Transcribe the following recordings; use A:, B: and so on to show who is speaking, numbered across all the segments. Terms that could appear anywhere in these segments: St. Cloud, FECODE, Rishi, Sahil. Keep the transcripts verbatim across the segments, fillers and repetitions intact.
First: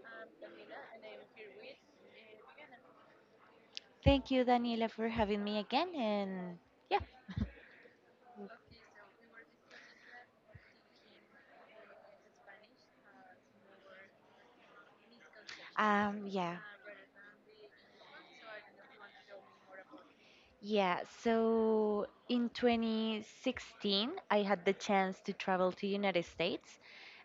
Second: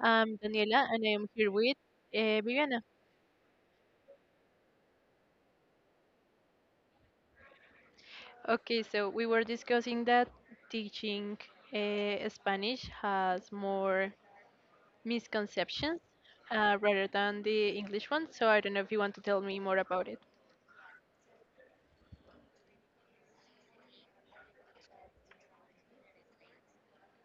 A: I'm Daniela, and I am here with uh, Viviana.
B: Thank you, Daniela, for having me again. And yeah.
A: Okay, so we were discussing that teaching uh, Spanish has more misconceptions
B: Um, yeah.
A: uh, rather than the English one. So I don't know if you want to tell me more about it.
B: Yeah, so in twenty sixteen, I had the chance to travel to United States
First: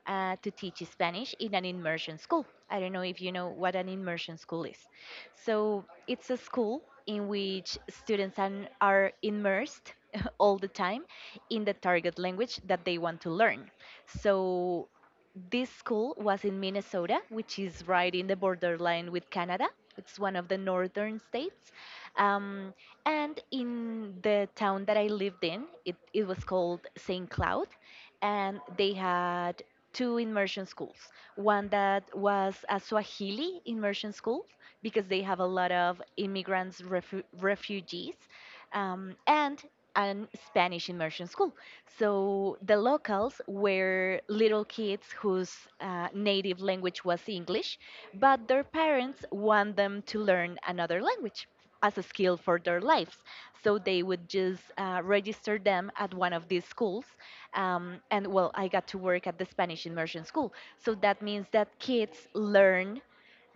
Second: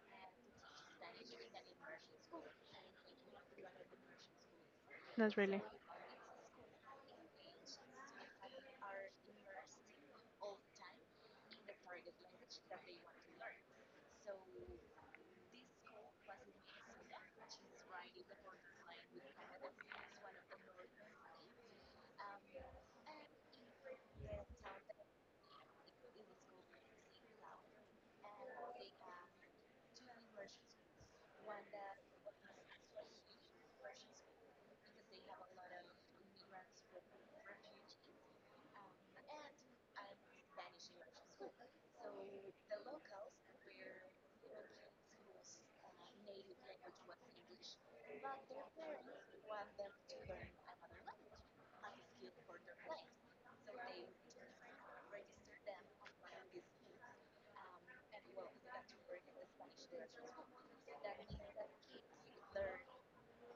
B: uh, to teach Spanish in an immersion school. I don't know if you know what an immersion school is.
A: Not really.
B: So it's a school in which students an- are immersed all the time in the target language that they want to learn. So this school was in Minnesota, which is right in the borderline with Canada. It's one of the northern states. Um, and in the town that I lived in, it, it was called Saint Cloud, and they had two immersion schools. One that was a Swahili immersion school because they have a lot of immigrants, refu- refugees um, and an Spanish immersion school. So the locals were little kids whose uh, native language was English, but their parents want them to learn another language as a skill for their lives. So they would just uh, register them at one of these schools. Um, and well, I got to work at the Spanish immersion school. So that means that kids learn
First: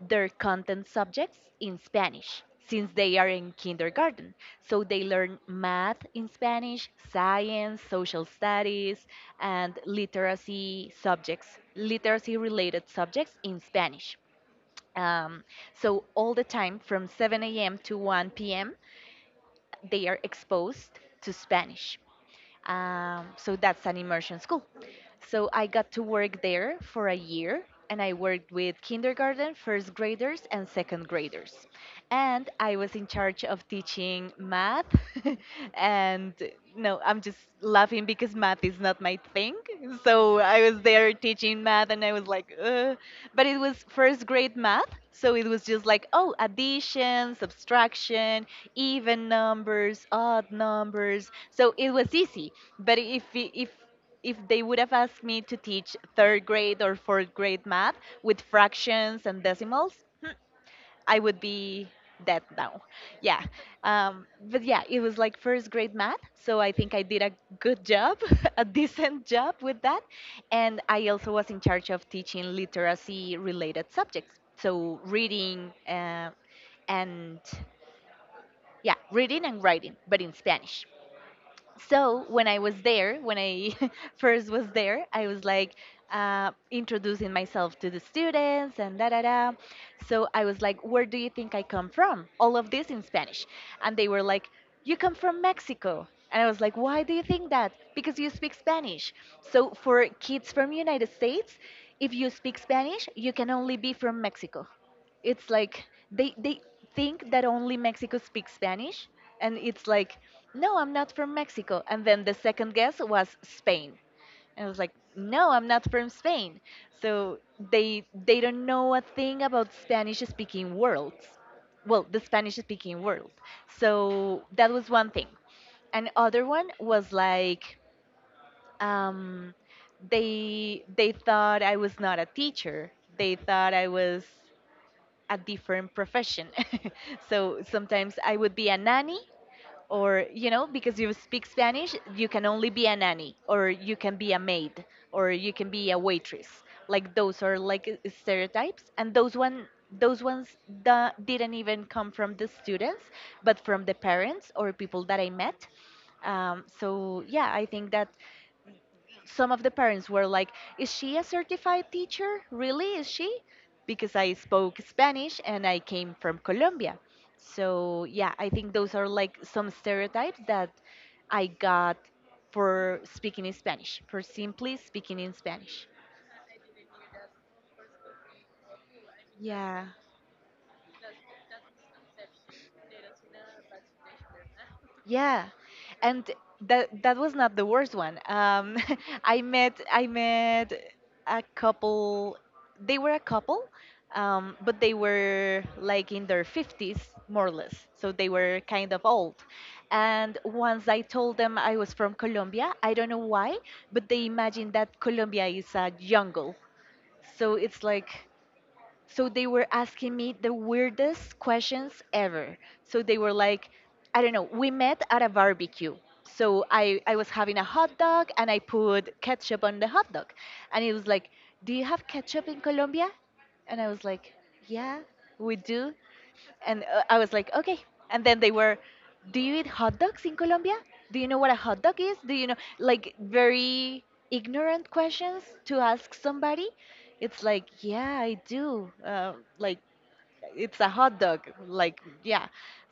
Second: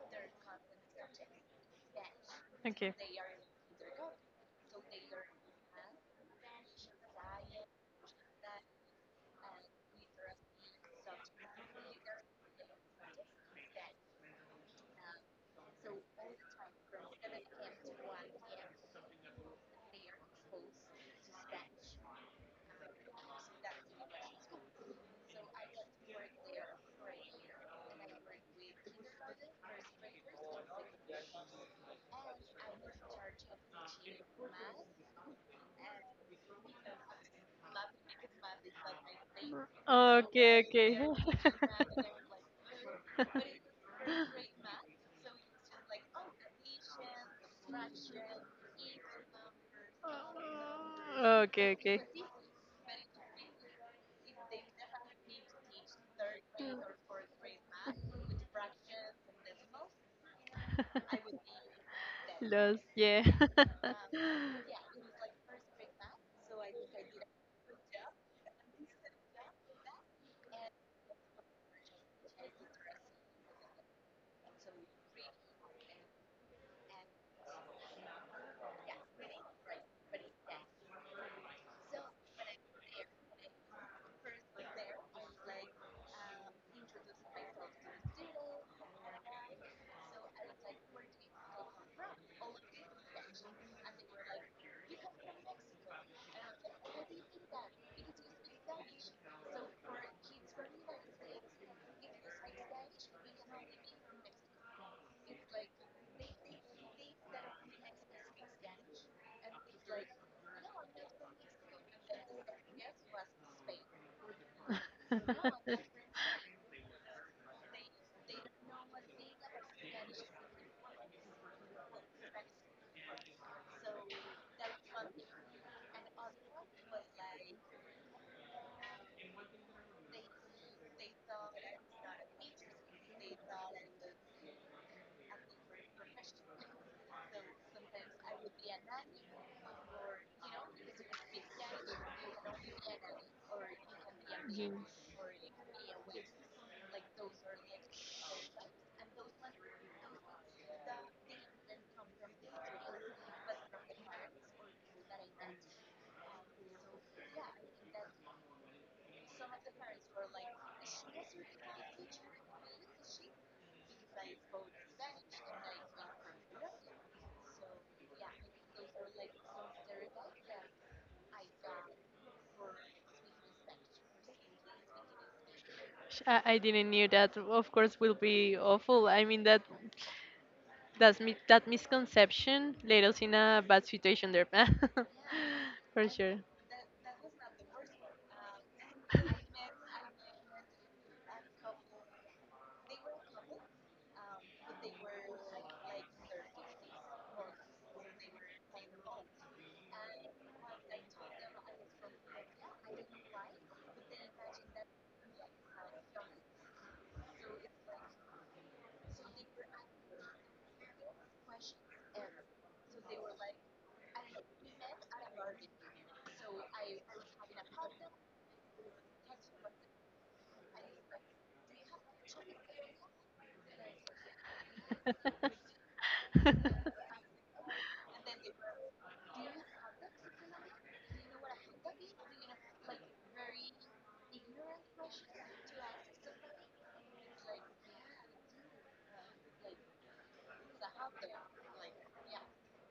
B: their content subjects in Spanish since they are in kindergarten. So they learn math in Spanish, science, social studies, and literacy subjects, literacy related subjects in Spanish. Um, so all the time from seven a m to one p m, they are exposed to Spanish. Um, so that's an immersion school. So I got to work there for a year and I worked with kindergarten, first graders, and second graders. And I was in charge of teaching math. and no, I'm just laughing because math is not my thing. So I was there teaching math and I was like, ugh. But it was first grade math. So it was just like, oh, addition, subtraction, even numbers, odd numbers.
A: Okay,
B: So it
A: okay.
B: was easy. But if I- if if they would have asked me to teach third grade or fourth grade math with fractions and decimals, I would be dead
A: Lost,
B: now.
A: yeah.
B: Yeah. Um, but yeah, it was like first grade math. So I think I did a good job, a decent job with that. And I also was in charge of teaching literacy related subjects. So reading uh, and yeah, reading and writing, but in Spanish. So when I was there, when I first was there, I was like uh, introducing myself to the students and da da da. So I was like, "Where do you think I come from?" All of this in Spanish, and they were like, "You come from Mexico." And I was like, "Why do you think that?" Because you speak Spanish. So for kids from United States, if you speak Spanish, you can only be from Mexico. It's like they they think that only Mexico speaks Spanish, and it's like, no, I'm not from Mexico. And then the second guess was Spain, and I was like, no, I'm not from Spain. So they they don't know a thing about Spanish speaking worlds, well, the Spanish speaking world. So that was one thing. And other one was like, um, they they thought I was not a teacher. They thought I was a different profession. So sometimes I would be a nanny, or, you know, because you speak Spanish, you can only be a nanny, or you can be a maid, or you can be a waitress. Like those are like uh, stereotypes, and those one those ones da- didn't even come from the students, but from the parents or people that I met. Um, so yeah, I think that some of the parents were like, is she a certified teacher? Really? Is she? Because I spoke Spanish and I came from Colombia. So, yeah, I think those are like some stereotypes that I got for speaking in Spanish, for simply speaking in Spanish.
A: Sh- I I didn't knew that. Of course, will be awful. I mean that
B: Yeah.
A: that's mi- that misconception led us in a bad situation there,
B: Yeah,
A: for
B: and
A: sure.
B: that that was not the worst one. Um, I met I met a couple. They were a couple, um, but they were like in their fifties, more or less. So they were kind of old. And once I told them I was from Colombia, I don't know why, but they imagined that Colombia is a jungle. So it's like so they were asking me the weirdest questions ever. So they were like, I don't know, we met at a barbecue. So I, I was having a hot dog and I put ketchup on the hot dog. And it was like, do you have ketchup in Colombia? And I was like, yeah, we do. And uh, I was like, okay. And then they were, do you eat hot dogs in Colombia? Do you know what a hot dog is? Do you know, like, very ignorant questions to ask somebody? It's like, yeah, I do. Uh, like, it's a hot dog. Like, yeah.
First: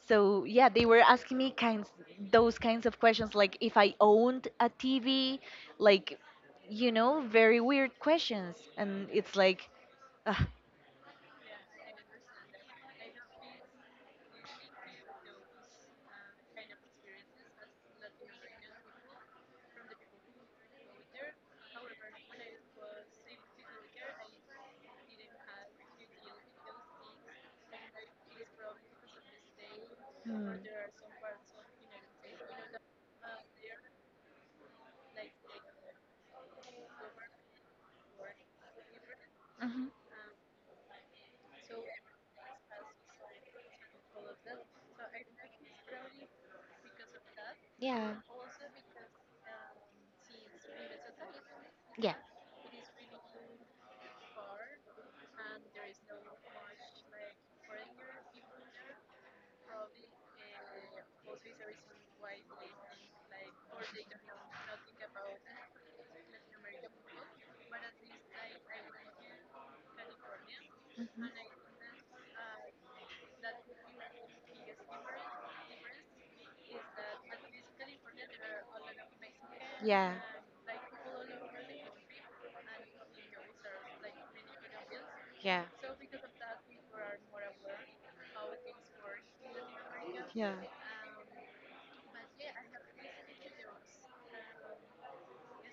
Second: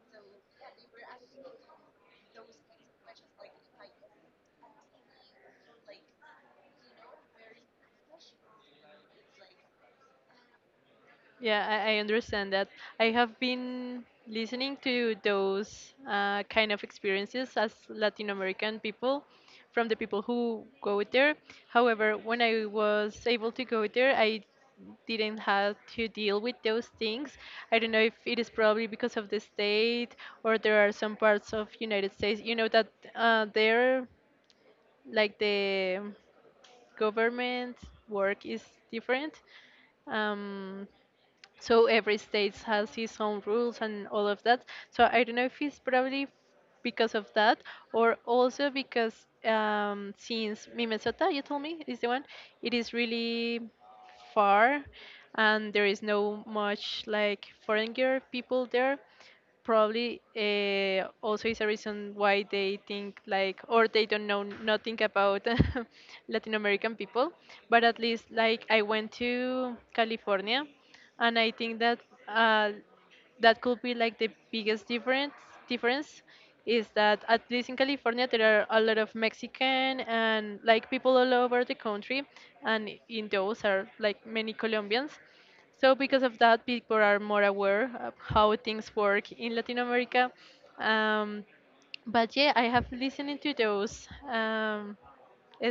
B: So, yeah, they were asking me kinds, those kinds of questions, like if I owned a T V, like, you know, very weird questions. And it's like, ugh.
A: Yeah, I, I understand that. I have been listening to those uh, kind of experiences as Latin American people from the people who go there. However, when I was able to go there, I didn't have to deal with those things. I don't know if it is probably because of the state or there are some parts of United States, you know, that uh, there, like the government work is different.
B: Hmm. Mhm.
A: Um, so every state has its own rules and all of that, so I don't know if it's probably because of that, or also
B: Yeah.
A: because um, since Minnesota, you told me, is the one, it is really far, and there is no much like foreigner people there, probably uh, also is a reason why they think like, or they don't know nothing about Latin American people. But at least like I went to California, and I think that uh, that could be like the biggest difference, difference is that at least in California there are a lot of Mexican
B: Yeah.
A: and like people all over the country, and in those are like many Colombians.
B: Yeah.
A: So because of that, people are more aware of how things work in Latin America.
B: Yeah.
A: Um, but yeah, I have listened to those. Um,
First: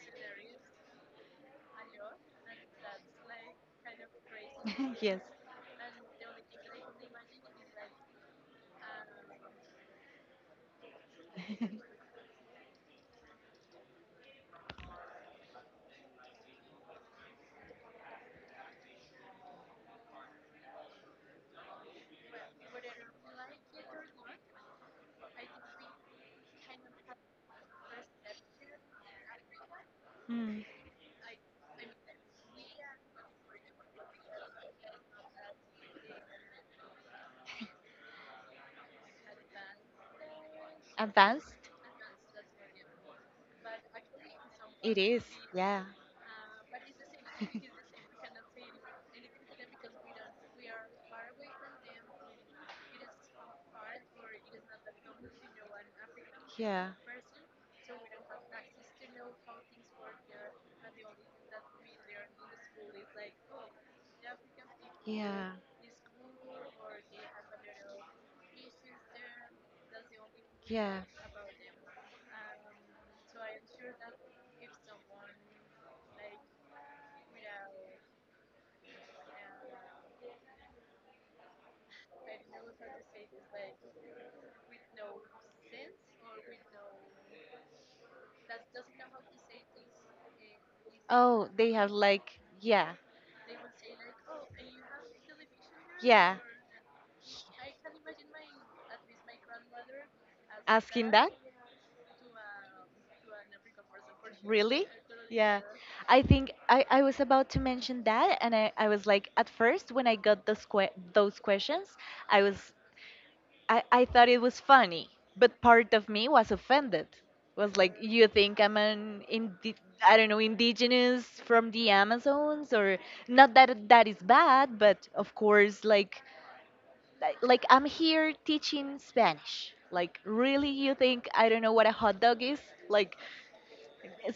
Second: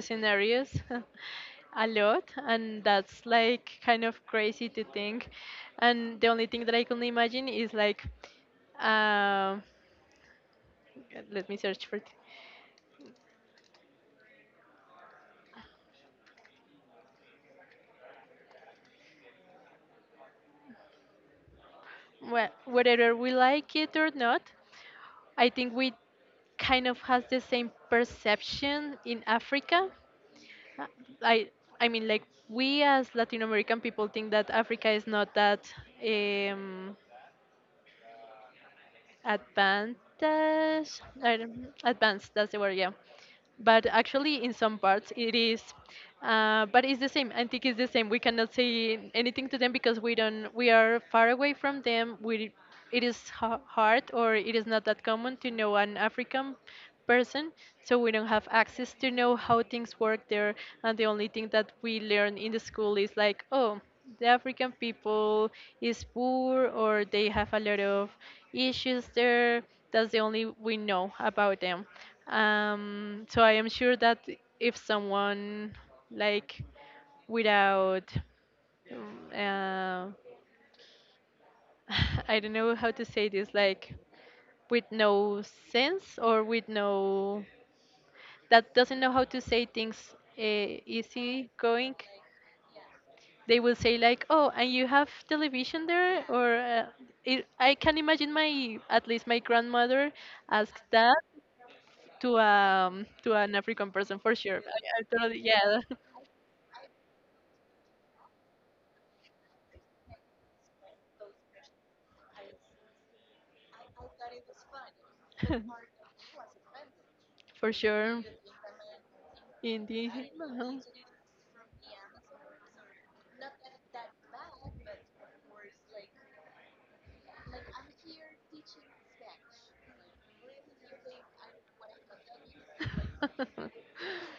A: Scenarios a lot, and that's like kind of crazy to
B: yes.
A: think. And the only thing that I can imagine is like, um let me search for it. Well, whether we like it or not, I think we kind of has the same perception in Africa.
B: Mm.
A: Uh, i i mean like we as Latin American people think that Africa is not that, um advantage. I
B: Advanced?
A: don't- Advanced, that's the word. Yeah, but actually in some
B: It
A: parts
B: is,
A: it is.
B: yeah.
A: Uh, but it's the same. I think it's the same. We cannot say anything to them because we don't we are far away from them. We It is ha- hard, or it is not that common to know an African
B: Yeah.
A: person, so we don't have access to know how things work there. And the only thing that we learn in the school is like, oh, the African people is poor, or they have a lot of issues there. That's the only we
B: Yeah. Yeah.
A: know about them. Um, so I am sure that if someone, like, without uh, I don't know how to say this, like, with no sense, or with no, that doesn't know how to say things, uh, easy
B: Oh, they have
A: going,
B: like yeah,
A: they will say like, oh, and you have television there?
B: yeah.
A: Or uh, it, I can imagine my, at least my grandmother, asked
B: Asking
A: that
B: that?
A: to, um to an African person, for sure.
B: Really?
A: I, I totally,
B: Yeah.
A: yeah.
B: I think I, I was about to mention that and I, I was like at first when I got those que- those questions, I was I, I thought it was funny, but part of me was offended.
A: For
B: Was like,
A: sure.
B: you think I'm an indi-
A: Indeed.
B: I don't know, indigenous from the Amazons or not that that is bad, but of course like like like, I'm here teaching Spanish. Like really, you think I don't know what a hot dog is? Like,
A: Uh-huh.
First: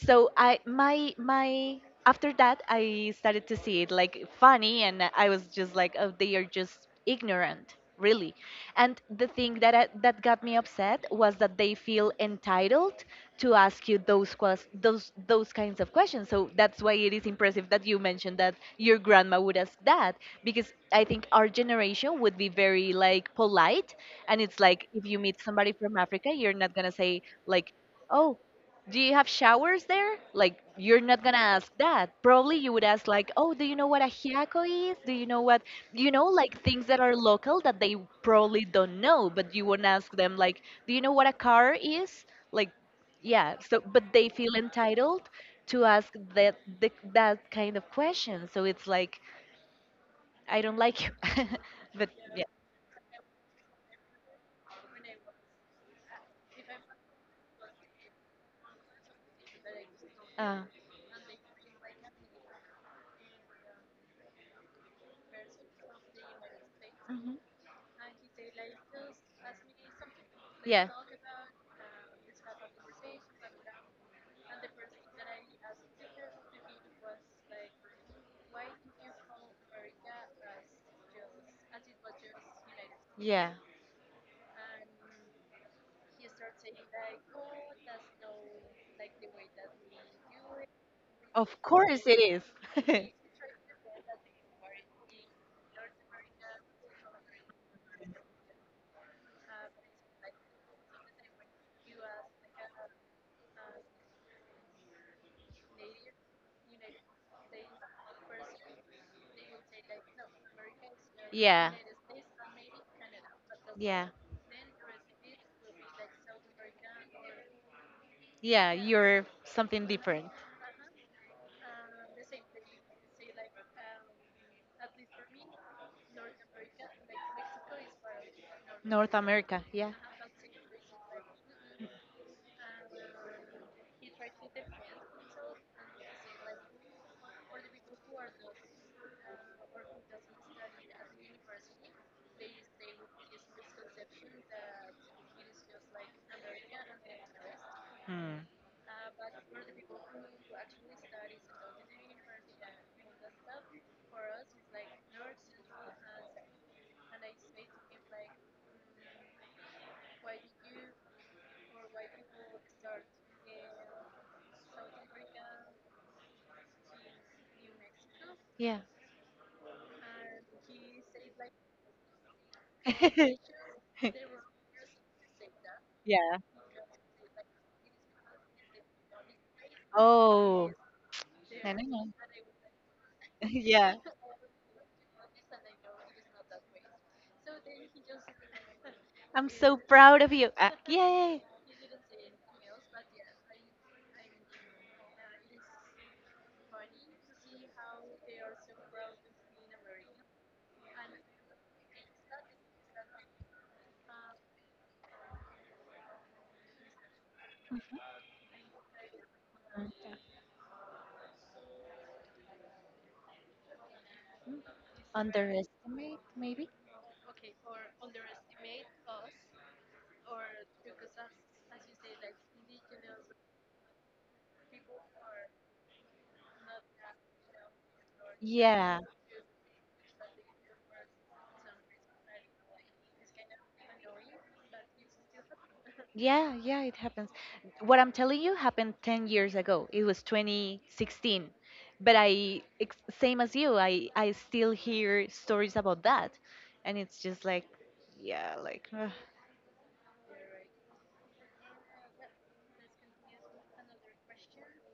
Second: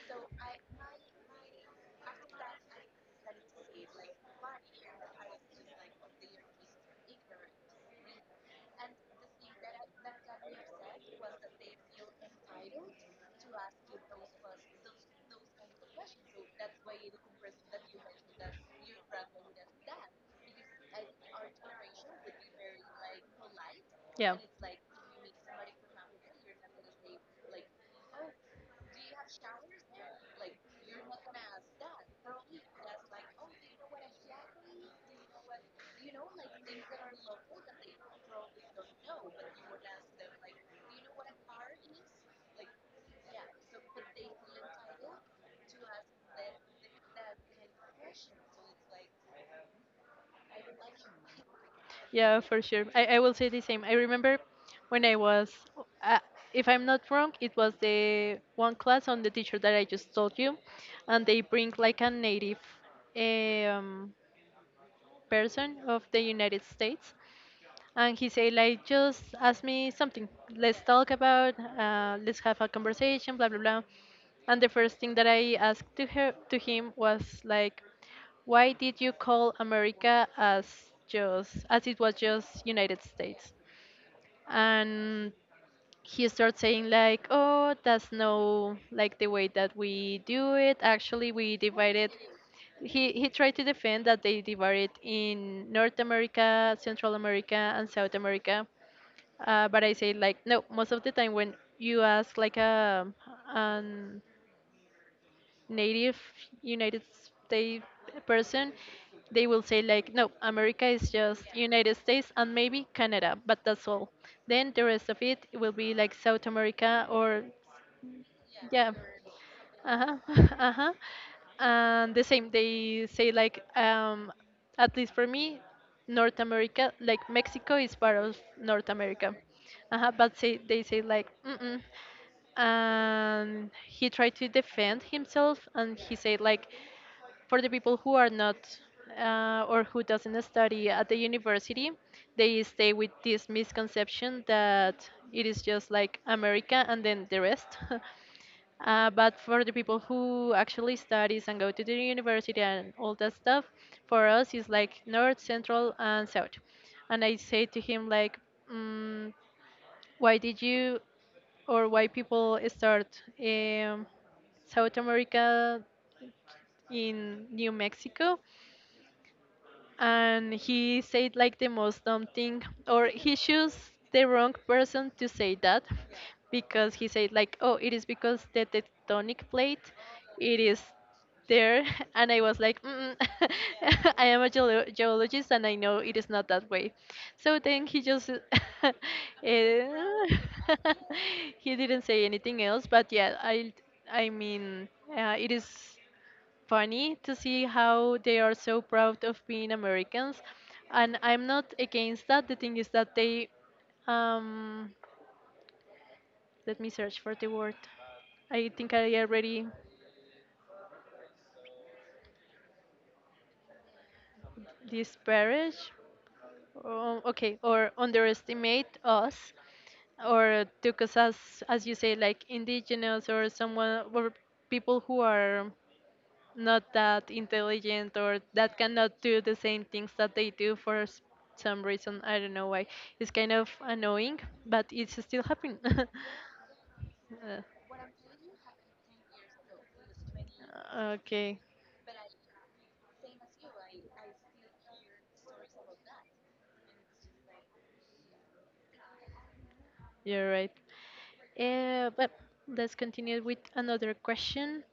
B: so I my my after that, I started to see it like funny and I was just like, oh, they are just ignorant really. And the thing that I, that got me upset was that they feel entitled to ask you those ques- those those kinds of questions. So that's why it is impressive that you mentioned that your grandma would ask that, because I think our generation would be very like polite,
A: yeah.
B: and it's like if you meet somebody from Africa, you're not going to say, like, oh, do you have showers there? Like, you're not gonna ask that. Probably you would ask, like, oh, do you know what a hiaco is? Do you know what, you know, like things that are local that they probably don't know, but you wouldn't ask them, like, do you know what a car is? Like, yeah, so, but they feel entitled to ask that, the, that kind of question. So it's like, I don't like you. But
A: Yeah,
B: yeah.
A: for sure. I, I will say the same. I remember when I was, uh, if I'm not wrong, it was the one class on the teacher that I just told you,
B: Uh,
A: and they bring like a native, um, person of the United States,
B: mhm.
A: and he say like, just ask me something. Let's
B: Yeah.
A: talk about, uh, let's have a conversation, blah blah blah. And the first thing that I asked to her to him was like, why did you call America as just, as it was just United
B: Yeah.
A: States? And he starts saying like, oh, that's no like the way that we do it. Actually, we
B: Of course
A: divided,
B: it is.
A: he he tried to defend that they divided in North America, Central America, and South America. Uh, but I say like, no, most of the time when you ask like a an native United States person, they will say like, no, America is just
B: yeah.
A: United States and maybe Canada, but that's
B: Yeah.
A: all. Then the rest of it will be like South America, or
B: Yeah,
A: yeah.
B: you're something
A: Uh-huh.
B: different.
A: Uh-huh. And the same, they say like, um at least for me, North America, like Mexico is part of North
B: North
A: America.
B: America, yeah.
A: Uh-huh. But say, they say like, mm-mm. And he tried to defend himself, and he said like, for the people who are not uh, or who doesn't study at the university, they stay with this misconception that it is just like America and then the rest.
B: Hmm.
A: Uh, but for the people who actually studies and go to the university and all that stuff, for us it's like north, central, and south. And I say to him like, mm, why did you or why people start, um, South America in New Mexico?
B: Yeah.
A: And he said like the most dumb thing, or he chose the wrong person to say that,
B: Yeah.
A: because he said like, oh, it is because the tectonic plate it
B: Oh.
A: is
B: I
A: there.
B: don't know.
A: And I was like, mm.
B: Yeah.
A: I am a geolo- geologist, and I know it is not that way. So then he just uh,
B: I'm so proud of you. Uh, yay.
A: he didn't say anything else. But yeah, i i mean, uh, it is funny to see how they are so proud of being Americans. And I'm not against that. The thing is that they, um, let me search for the word. I think I already
B: Mhm.
A: disparage,
B: Underestimate, maybe?
A: or, okay, or underestimate us, or took us as, as you say, like indigenous or someone, or people who are not that intelligent, or that
B: Yeah.
A: cannot do the same things that they do for s- some reason. I don't know why. It's kind of annoying, but it's still happening.
B: Yeah, yeah, it happens.
A: Uh,
B: What I'm telling you happened ten years ago. It was twenty sixteen.
A: okay,
B: But I, ex- same as you, I, I still hear stories about that. And it's just like, yeah, like, ugh.
A: you're right. Uh, but let's continue with another question.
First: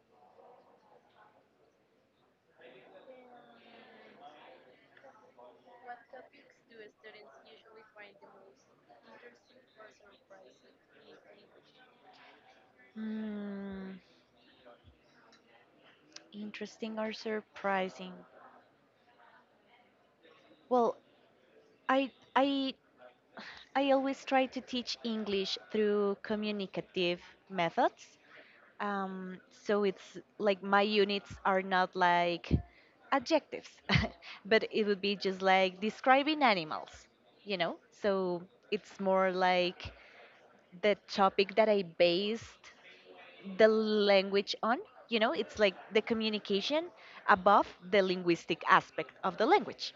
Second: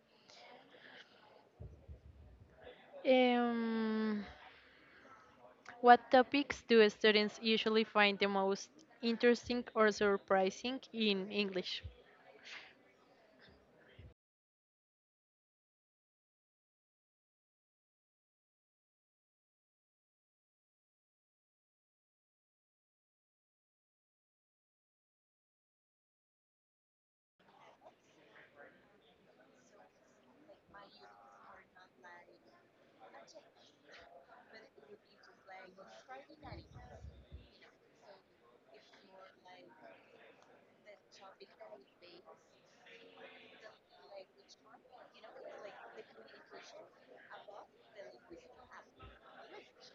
A: Um, what topics do students usually find the most interesting or surprising in English?
B: Hmm, interesting or surprising? Well, I, I, I always try to teach English through communicative methods. Um, so it's like my units are not like adjectives, but it would be just like describing animals, you know? So it's more like the topic that I based the language on, you know. It's like the communication above the linguistic aspect of the language.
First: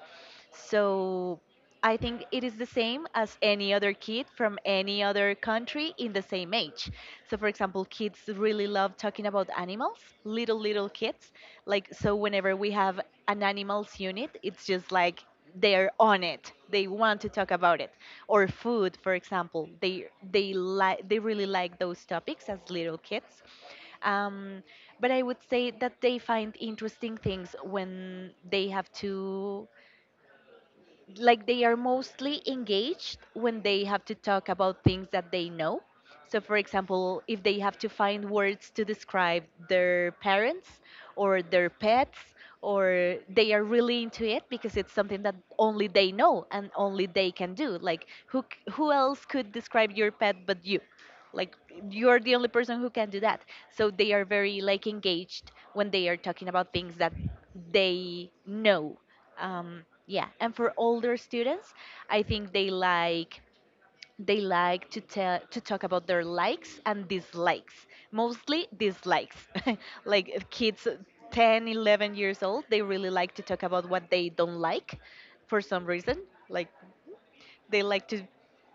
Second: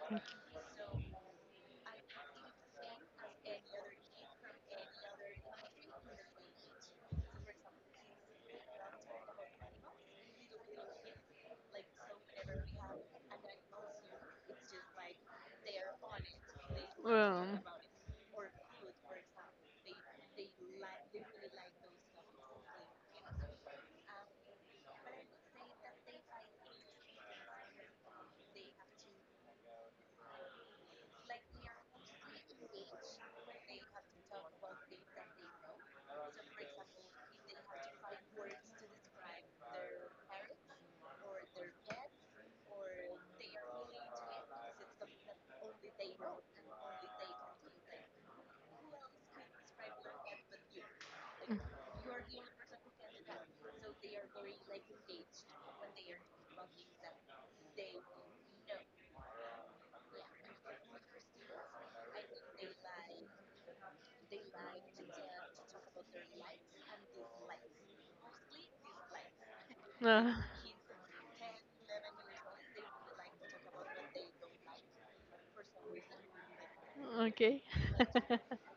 B: So I think it is the same as any other kid from any other country in the same age. So, for example, kids really love talking about animals, little little kids, like. So whenever we have an animals unit, it's just like they're on it, they want to talk about it. Or food, for example, they they like, they really like those topics as little kids. um, but I would say that they find interesting things when they have to, like, they are mostly engaged when they have to talk about things that they know. So, for example, if they have to find words to describe their parents or their pets, or they are really into it because it's something that only they know and only they can do. Like, who, c- who else could describe your pet but you? Like, you're the only person who can do that. So, they are very like engaged when they are talking about things that they know. um, yeah, and for older students, I think they like they like to tell to talk about their likes and dislikes, mostly dislikes. Like,
A: Um,
B: uh, kids ten, eleven years old, they really like to talk about what they don't like, for some reason. Like,
A: uh, okay.
B: they like to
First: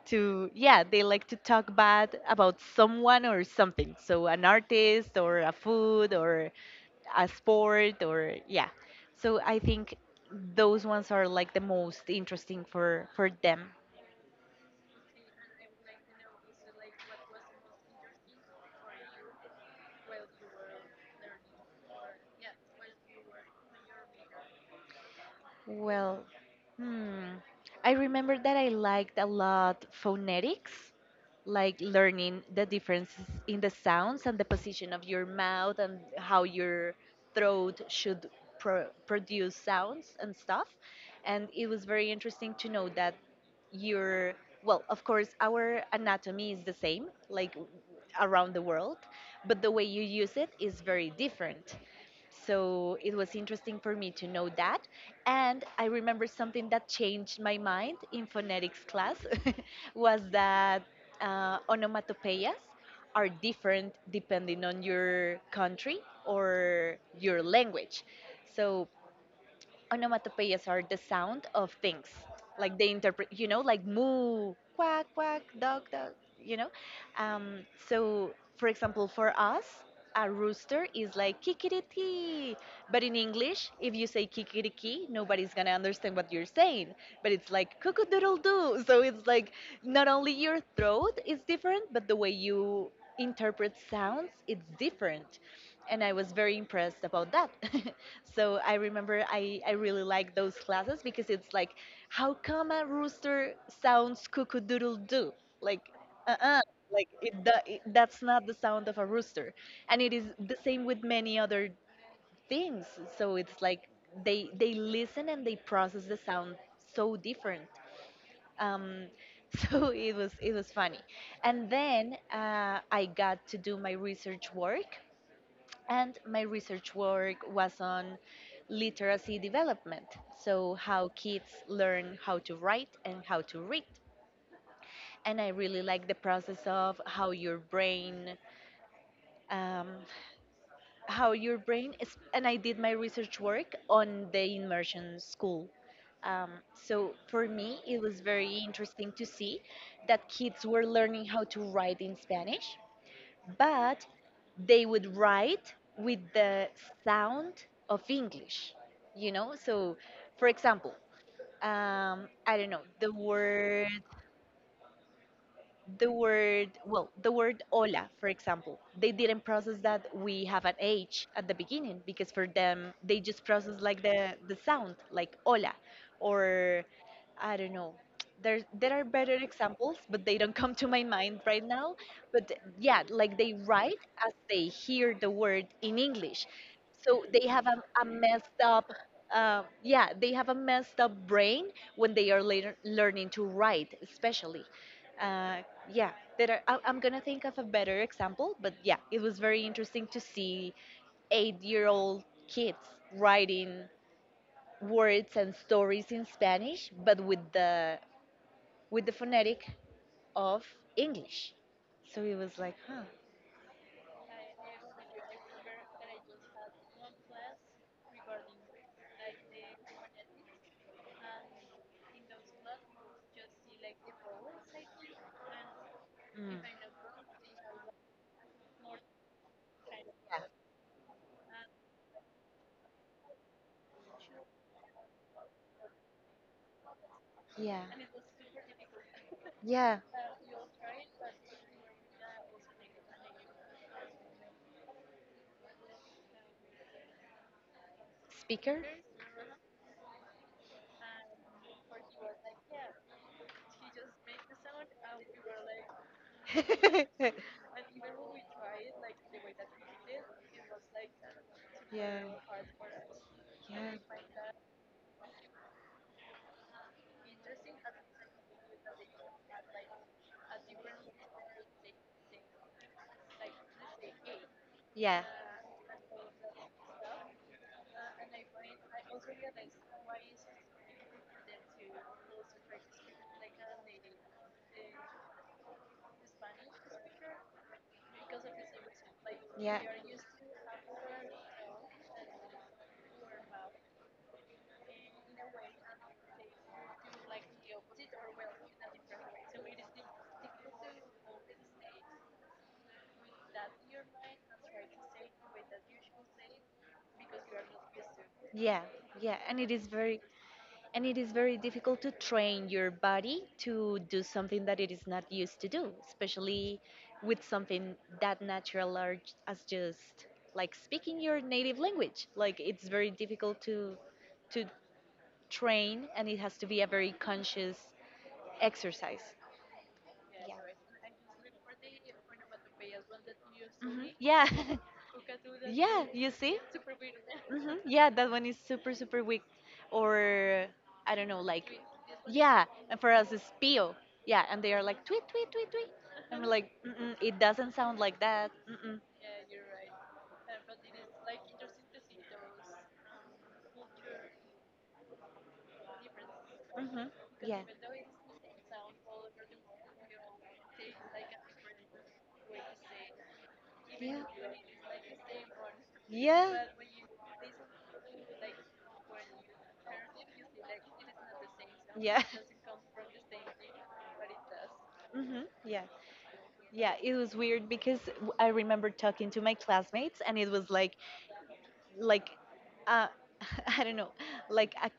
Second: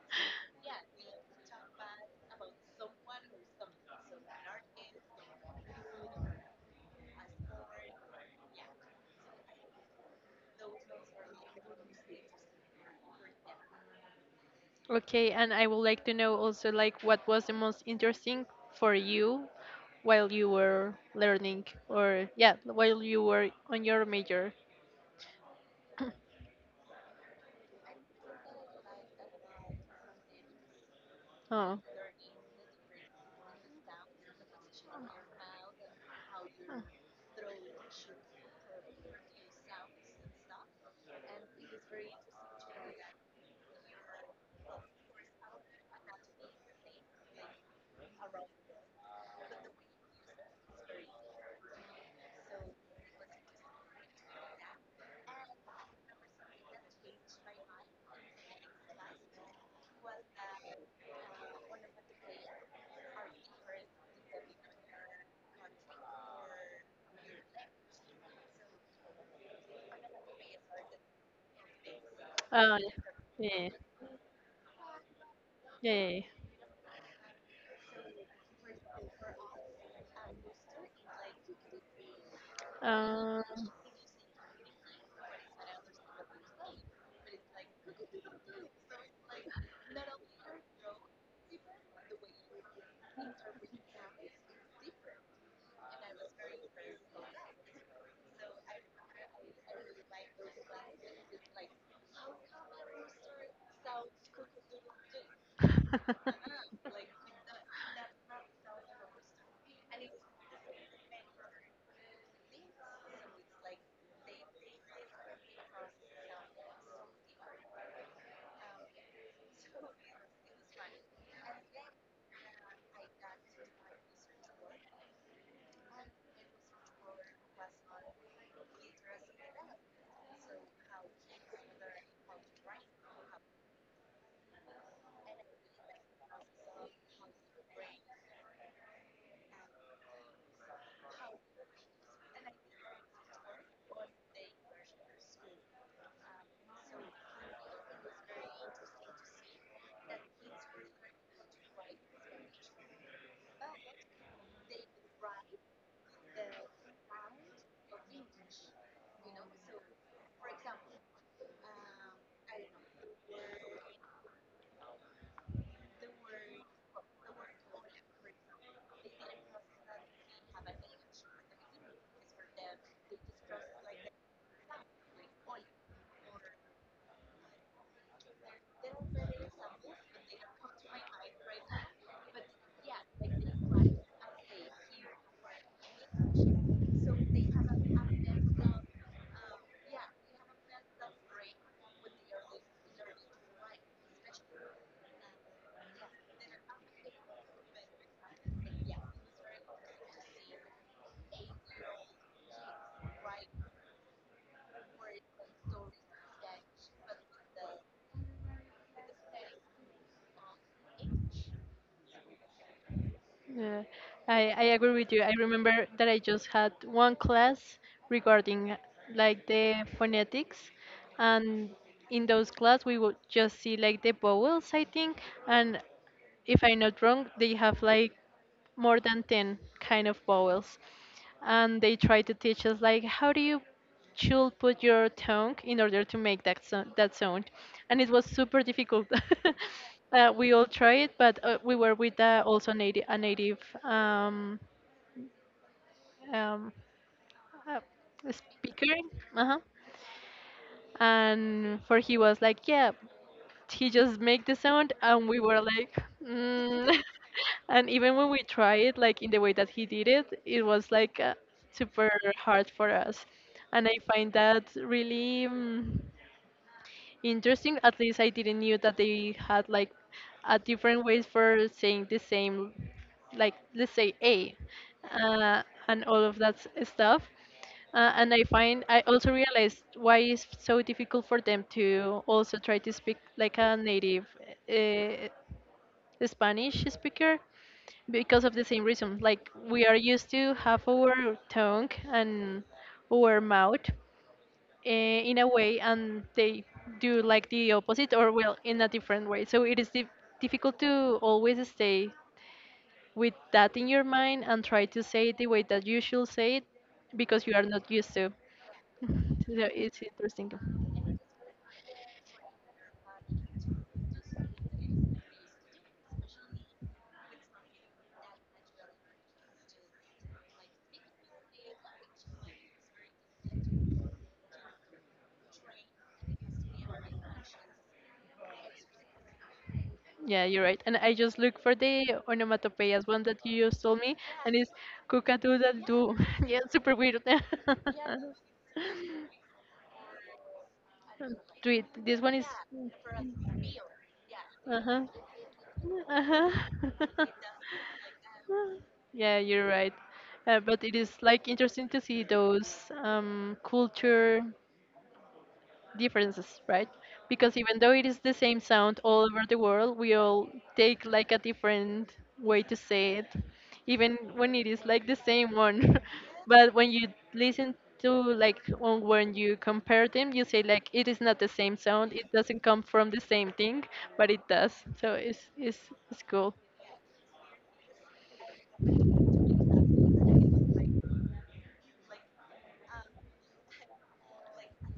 B: to yeah, they like to talk bad about someone or something. So an artist or a food or a sport or yeah. So I think those ones are like the most interesting for for them.
A: Okay, and I would like to know also like, what was the most interesting for you while you were learning, or yeah, while you were on your major.
B: Well, hmm. I remember that I liked a lot phonetics, like
A: Oh.
B: learning the differences in the sounds and the position of your mouth, and how your throat should pro produce sounds and stuff. And it was very interesting to know that your, well, of course, our anatomy is the same, like around the world, but the way you use it is very different. So it was interesting for me to know that. And I remember something that changed my mind in phonetics class was that uh, onomatopoeias are different depending on your country or your language. So onomatopoeias are the sound of things, like
A: Uh,
B: they interpret, you know,
A: yeah.
B: like moo, quack, quack, dog,
A: Yeah.
B: dog,
A: Yeah,
B: you know. Um, so, for example, for us, a rooster is like kikiriki.
A: yeah.
B: But in English,
A: Um,
B: if you say kikiriki, nobody's gonna understand what you're saying. But it's like cuckoo doodle doo. So it's like not only your throat is different, but the way you interpret sounds, it's different. And I was very impressed about that. So I remember I, I really like those classes because it's like, how come a rooster sounds cuckoo doodle doo? Like, uh uh like it, do- it, that's not the sound of a rooster. And it is the same with many other things. So it's like they they listen and they process the sound so different. Um, so it was it was funny. And then uh, I got to do my research work, and my research work was on literacy development, so how kids learn how to write and how to read. And I really like the process of how your brain, um, how your brain is. And I did my research work on the immersion school. Um, so for me, it was very interesting to see that kids were learning how to write in Spanish, but they would write with the sound of English, you know? So, for example, um, I don't know, the word the word well the word hola, for example. They didn't process that we have an H at the beginning, because for them they just process like the the sound, like hola. Or, I don't know, there there are better examples, but they don't come to my mind right now. But yeah, like they write as they hear the word in English, so they have a, a messed up, uh, yeah, they have a messed up brain when they are later learning to write, especially. uh, yeah, better. I, I'm gonna think of a better example, but yeah, it was very interesting to see eight-year-old kids writing words and stories in Spanish, but with the with the phonetic of English. So it was like, huh.
A: yeah, I, I agree with you. I remember that I just had one class regarding like the phonetics, and in those class we would just see like the vowels, I think, and
B: Mm.
A: if I'm not wrong, they have like more than ten kind of vowels. And they try to teach us like, how do you should put your tongue in order to make that so- that sound,
B: Yeah.
A: and
B: Yeah.
A: it was super difficult.
B: Yeah.
A: Uh, we all tried it, but uh, we were with uh, also native a native, um, um, uh,
B: Speaker.
A: speaker, uh-huh. And for he was like, yeah, he just make the sound, and we were like. Mm.
B: Yeah.
A: And even when we try it, like in the way that he did it, it was like, uh, super
B: Yeah.
A: hard for us.
B: Yeah.
A: And I find that really, mm, interesting. At least I didn't knew that they had like a different ways for saying the same, like let's say A,
B: Yeah.
A: uh, and all of that s- stuff. Uh, and I find, I also realized why it's so difficult for them to also try to speak like a native, uh, Spanish speaker, because of the same reason. Like we are used to have our tongue and our mouth uh, in a way, and they do like the opposite, or well, in a different way. So it is dif- difficult to always stay with that in your mind and try to say it the way that you should say it, because you are not used to.
B: Yeah. Yeah. And
A: So
B: it is
A: it's
B: very
A: interesting.
B: and it is very difficult to train your body to do something that it is not used to do, especially with something that natural or j- as just like speaking your native language. Like it's very difficult to to train, and it has to be a very conscious exercise.
A: Yeah,
B: Yeah.
A: you're right. And I just look for the onomatopoeias one that you just told
B: Hmm.
A: me,
B: Yeah.
A: and it's cuckadoo that
B: Yeah,
A: do.
B: you see?
A: Yeah, super weird.
B: Hmm. Yeah, that one is super, super weak. Or, I don't know, like,
A: Tweet. This one is,
B: yeah, and for us it's pio. Yeah, and they are
A: uh-huh.
B: like, tweet, tweet, tweet, tweet. And we're
A: Uh-huh.
B: like, mm-mm, it doesn't sound like that. Mm-mm.
A: Yeah, you're right. Uh, but it is like interesting to see those, um, culture differences, right?
B: Hmm.
A: Because
B: Yeah.
A: even though it is the same sound all over the world, we all take like a different way to say it, even
B: Yeah.
A: when it is like the same one.
B: Yeah.
A: But when you listen to like, on- when you compare them, you say like, it is not the same sound.
B: Yeah.
A: It doesn't come from the same thing, but it does. So it's
B: Hmm.
A: it's
B: Yeah.
A: it's cool.
B: Yeah, it was weird because w- I remember talking to my classmates, and it was like, like, uh, I don't know, like a,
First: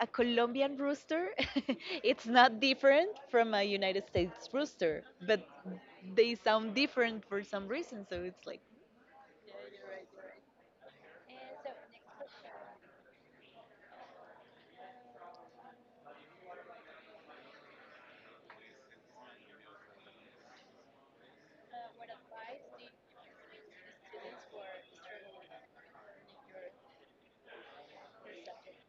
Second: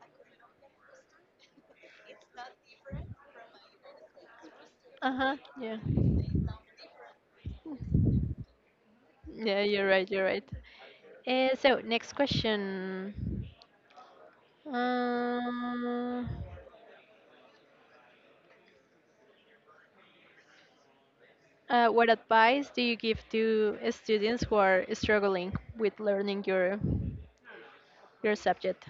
B: a Colombian rooster. It's not different from a United States rooster,
A: Uh huh.
B: but
A: Yeah.
B: they sound different for some reason. So it's like,
A: Yeah. You're right. You're right. Uh, so next question. Um, Uh, what advice do you give to students who are struggling with learning your your subject?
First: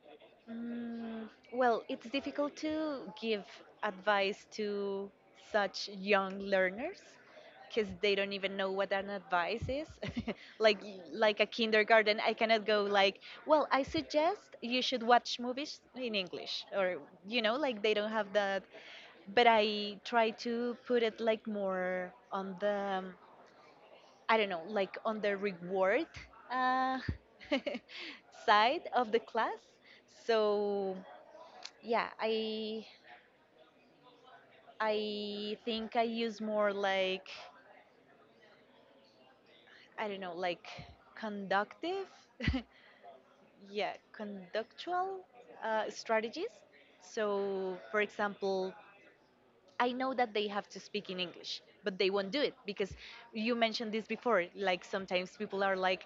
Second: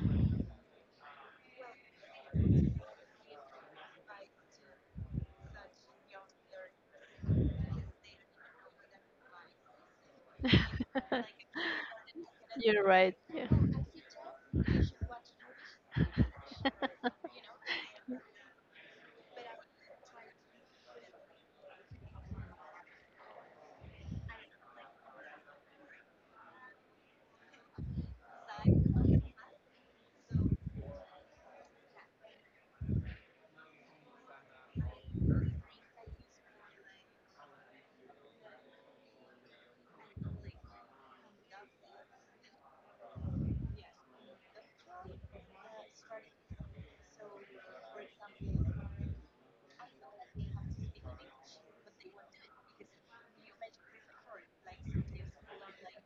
B: Mm, well, it's difficult to give advice to such young learners because they don't even know what an advice is. like like a kindergarten, I cannot go
A: You're right.
B: like,
A: Yeah.
B: well, I suggest you should watch movies in English or, you know, like, they don't have that. But I try to put it like more on the, I don't know, like on the reward, uh, side of the class. So yeah, i i think I use more, like, I don't know, like, conductive, yeah, conductual uh, strategies. So for example, I know that they have to speak in English, but they won't do it because, you mentioned this before, like sometimes people are like,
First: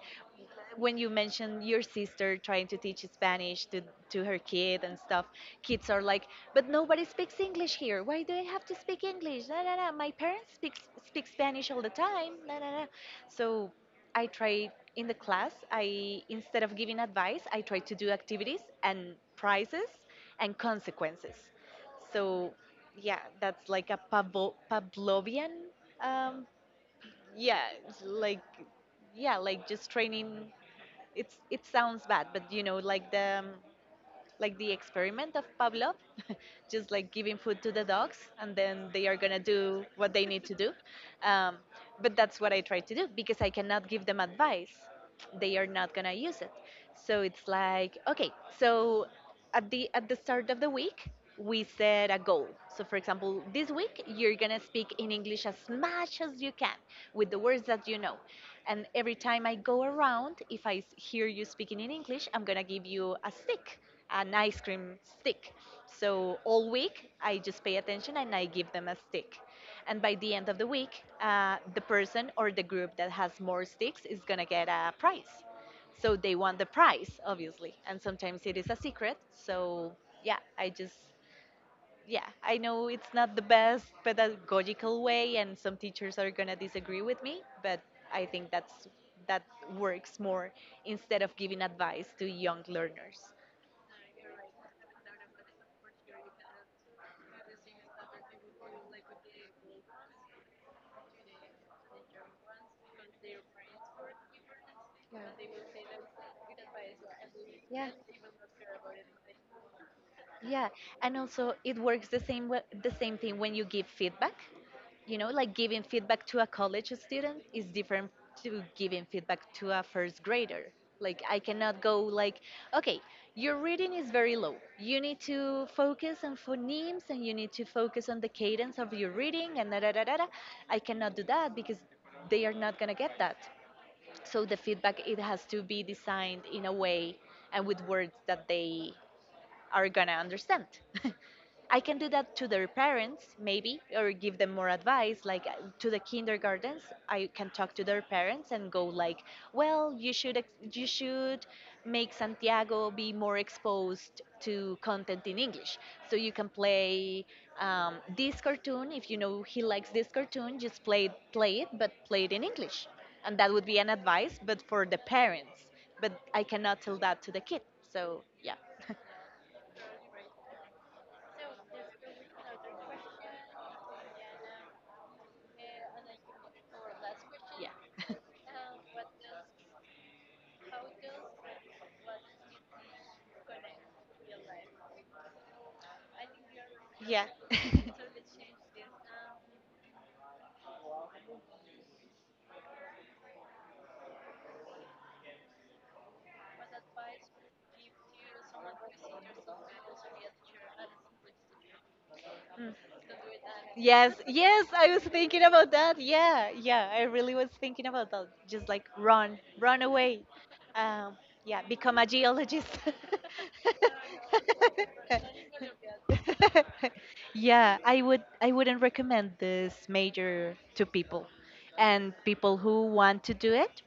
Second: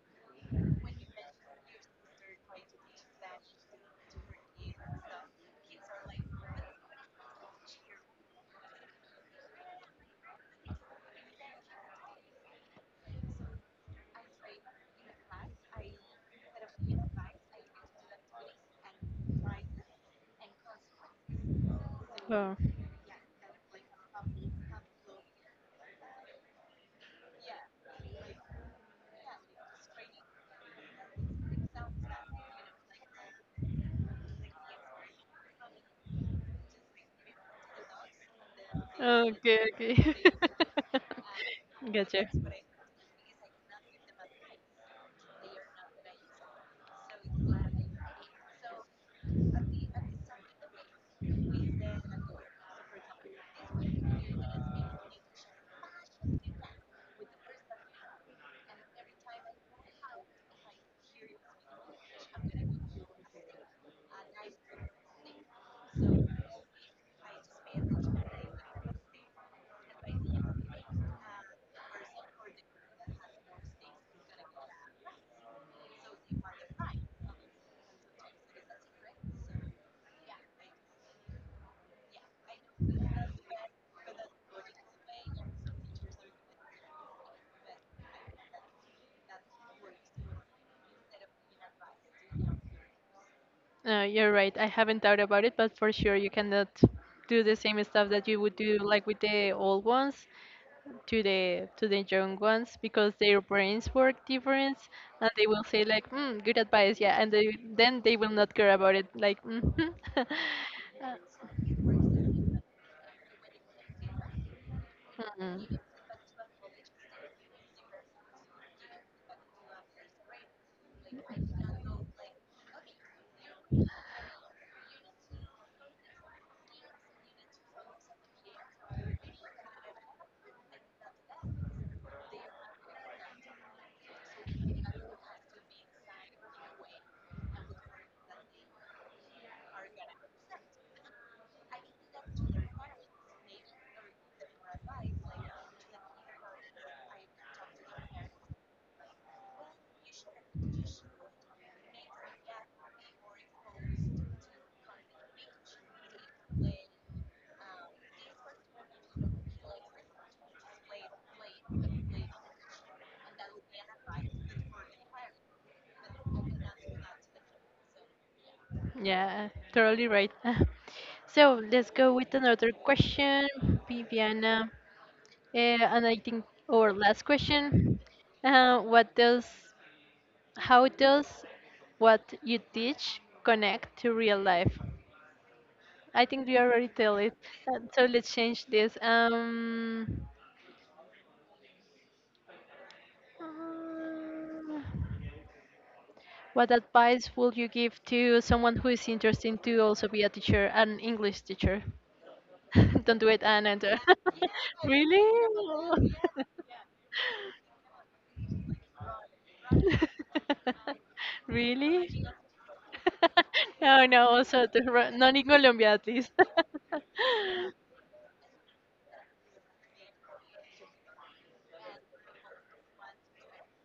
B: when you mentioned your sister trying to teach Spanish to, to her kid and stuff, kids are like, "But nobody speaks English here. Why do I have to speak English? Na, na, na. My parents speak, speak Spanish all the time. Na, na, na." So I try in the class, I, instead of giving advice, I try to do activities and prizes and consequences. So
A: Wow.
B: yeah, that's like a Pavlo- Pavlovian, um, yeah, it's like, yeah, like just training. It's it sounds bad, but you know like the um, like the experiment of Pavlov, just like giving food to the dogs, and then they are gonna
A: Okay,
B: do what
A: okay.
B: they need to do. um, but
A: Gotcha.
B: that's what I try to do because I cannot give them advice. They are not gonna use it. So it's like, okay, so at the at the start of the week, we set a goal. So for example, this week you're gonna speak in English as much as you can with the words that you know. And every time I go around, if I s- hear you speaking in English, I'm gonna give you a stick, an ice cream stick. So all week I just pay attention and I give them a stick, and by the end of the week uh, the person or the group that has more sticks is going to get a prize. So they want the prize, obviously, and sometimes it is a secret. So yeah, I just, yeah, I know it's not the best pedagogical way, and some teachers are going to disagree with me, but I think that's that works more instead of giving advice to young learners.
A: Uh, you're right. I haven't thought about it, but for sure you cannot do the same stuff that you would do like with the old ones to the to the young ones, because their brains work different, and they will say like, mm, good advice, yeah. And they,
B: Yeah.
A: then they
B: Yeah.
A: will not care about it, like, mhm.
B: Yeah, and also it works the same way, the same thing when you give feedback. You
A: Uh,
B: know, like
A: mm.
B: giving feedback to a college student is different to giving feedback to a first grader. Like I cannot go like, "Okay, your reading is very low. You need to focus on phonemes, and you need to focus on the cadence of your reading, and da da da da, da." I cannot do that because they are not gonna get that, so the feedback, it has to be designed in a way and with words that they are gonna understand. I can do that to their parents, maybe, or give them more advice. Like, uh, to the kindergartens, I can talk to their parents and go like, "Well, you should ex- you should make Santiago be more exposed to content in English. So you can play, um, this cartoon, if you know he likes this cartoon. Just play play it, but play it in English," and that would be an advice, but for the parents. But I cannot tell that to the kid. So yeah.
A: Yeah, totally right. So let's go with another question, Viviana. Uh, and I think our last
B: Yeah.
A: question. Uh, what does How does what you teach connect to real life? I think you already tell
B: Yeah.
A: it. Uh, So let's change this. Um, uh, what advice would you give to someone who is interested to also be a teacher, an English teacher?
B: Mm.
A: Don't do it and enter.
B: Yes, yes, I was
A: Really?
B: thinking about
A: Oh.
B: that. Yeah, yeah, I really was thinking about that. Just like, run, run away. Um, yeah, become a
A: Really?
B: geologist.
A: No, no, also the ro- not in Colombia at least.
B: Yeah, I would I wouldn't recommend this major to people. And people who want to do it,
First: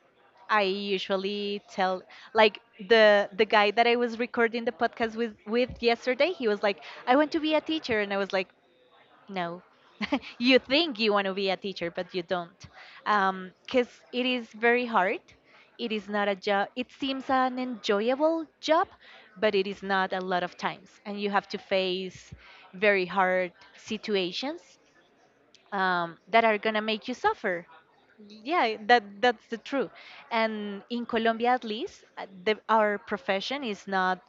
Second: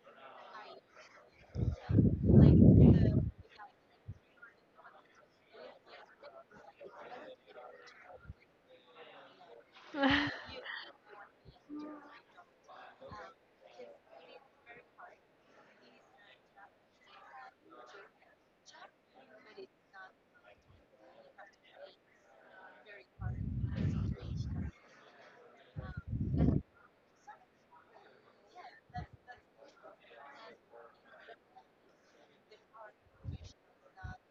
B: I usually tell, like, the the guy that I was recording the podcast with with yesterday, he was like, "I want to be a teacher." And I was like, no. You think you want to be a teacher, but you don't. Because it is very hard. It is not a job. It seems an enjoyable job, but it is not a lot of times. And you have to face very hard situations um, that are going to make you suffer. Yeah, that that's the truth. And in Colombia, at least, uh, the, our profession is not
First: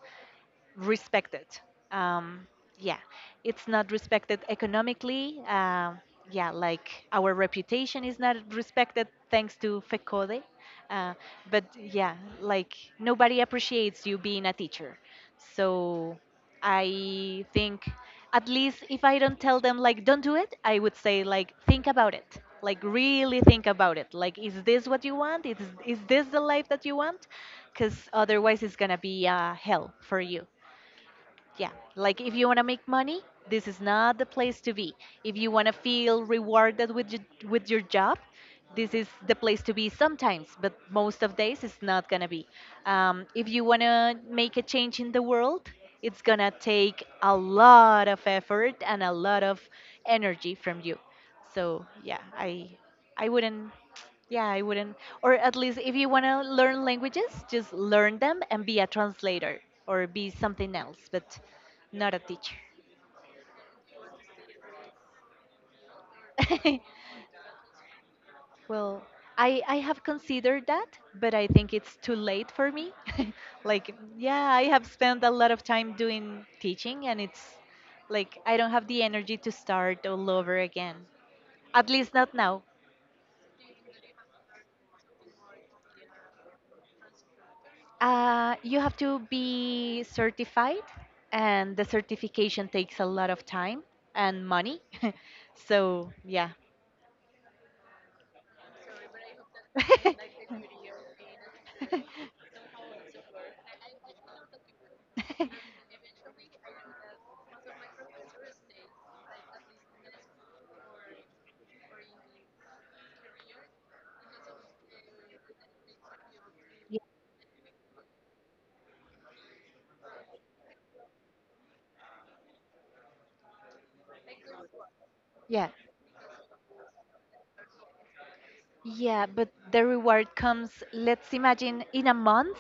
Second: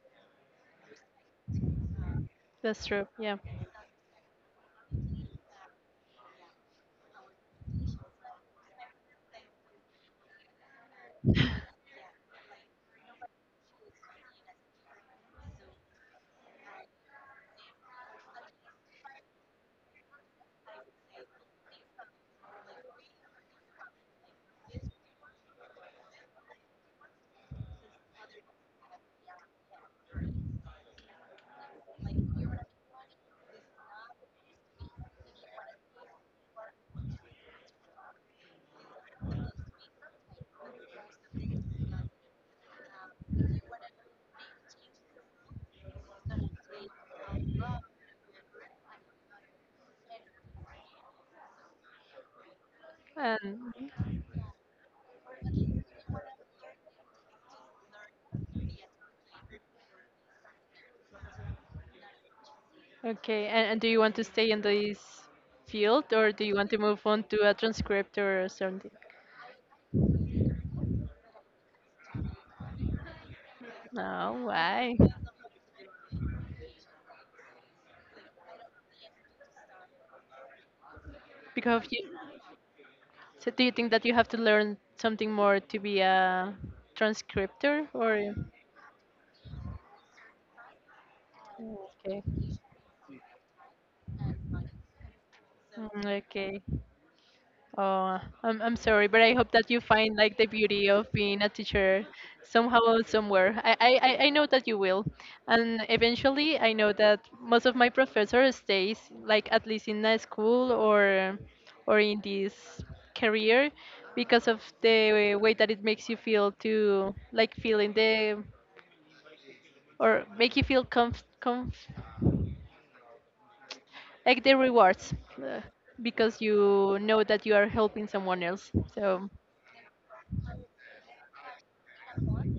B: respected. Um,
A: That's
B: yeah,
A: true. Yeah.
B: it's not respected economically. Uh, yeah, like, our reputation is not respected thanks to FECODE. Uh, but yeah, like, nobody appreciates you being a teacher. So I think, at least if I don't tell them like don't do it, I would say like, think about it. Like, really think about it. Like, is this what you want? Is is this the life that you want? Cuz otherwise it's going to be uh, hell for you. Yeah, like, if you want to make money, this is not the place to be. If you want to feel rewarded with your, with your, job, this is the place to be sometimes, but most of days it's not gonna be. Um, if you want to make a change in the world, it's gonna take a lot of effort and a lot of energy from you. So yeah, I I
A: And
B: wouldn't yeah, I wouldn't. Or at least, if you want to learn languages, just learn them and be a translator or be something else. But not a teacher.
A: okay, and, and do you want to stay in this field, or do you want to move on to a transcript or something?
B: Well, I I have considered that, but I think it's too late for me. Like,
A: No,
B: yeah, I have
A: why?
B: spent a lot of time doing teaching, and it's like, I don't have the energy to start all over again.
A: Because
B: At
A: you,
B: least not now.
A: so do you think that you have to learn something more to be a transcriptor, or
B: Uh, you have to be certified, and
A: mm,
B: the
A: okay.
B: certification takes a lot of time and money.
A: Mm,
B: So, yeah.
A: okay. Oh, I'm I'm sorry, but I hope that you find like the beauty of being a teacher somehow or somewhere. I, I, I I know that you will. And eventually I know that most of my professors stays like at least in a school, or or in this career, because of the way that it makes you feel, to like feeling the, or make you feel comf, comf like the rewards, uh,
B: Yeah.
A: because you know that you are helping someone else.
B: Yeah,
A: So,
B: but the reward comes, let's imagine, in a month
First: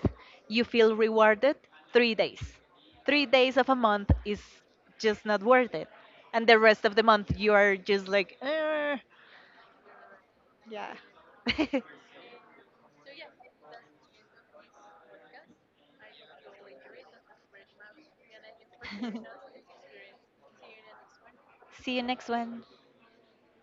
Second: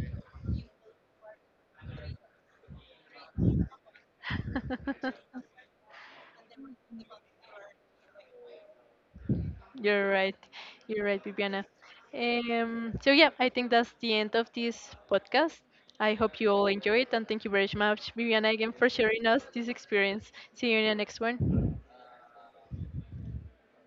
B: you feel rewarded three days. Three days of a month is just not worth it. And the rest of the month you are just like, "Eh."
A: you're right.
B: Yeah.
A: You're right, Viviana. Um, so yeah, I think that's the end of this podcast. I hope you all enjoy it, and thank you very much, Viviana, again, for sharing us this experience. See you in the next one.
B: See you next one.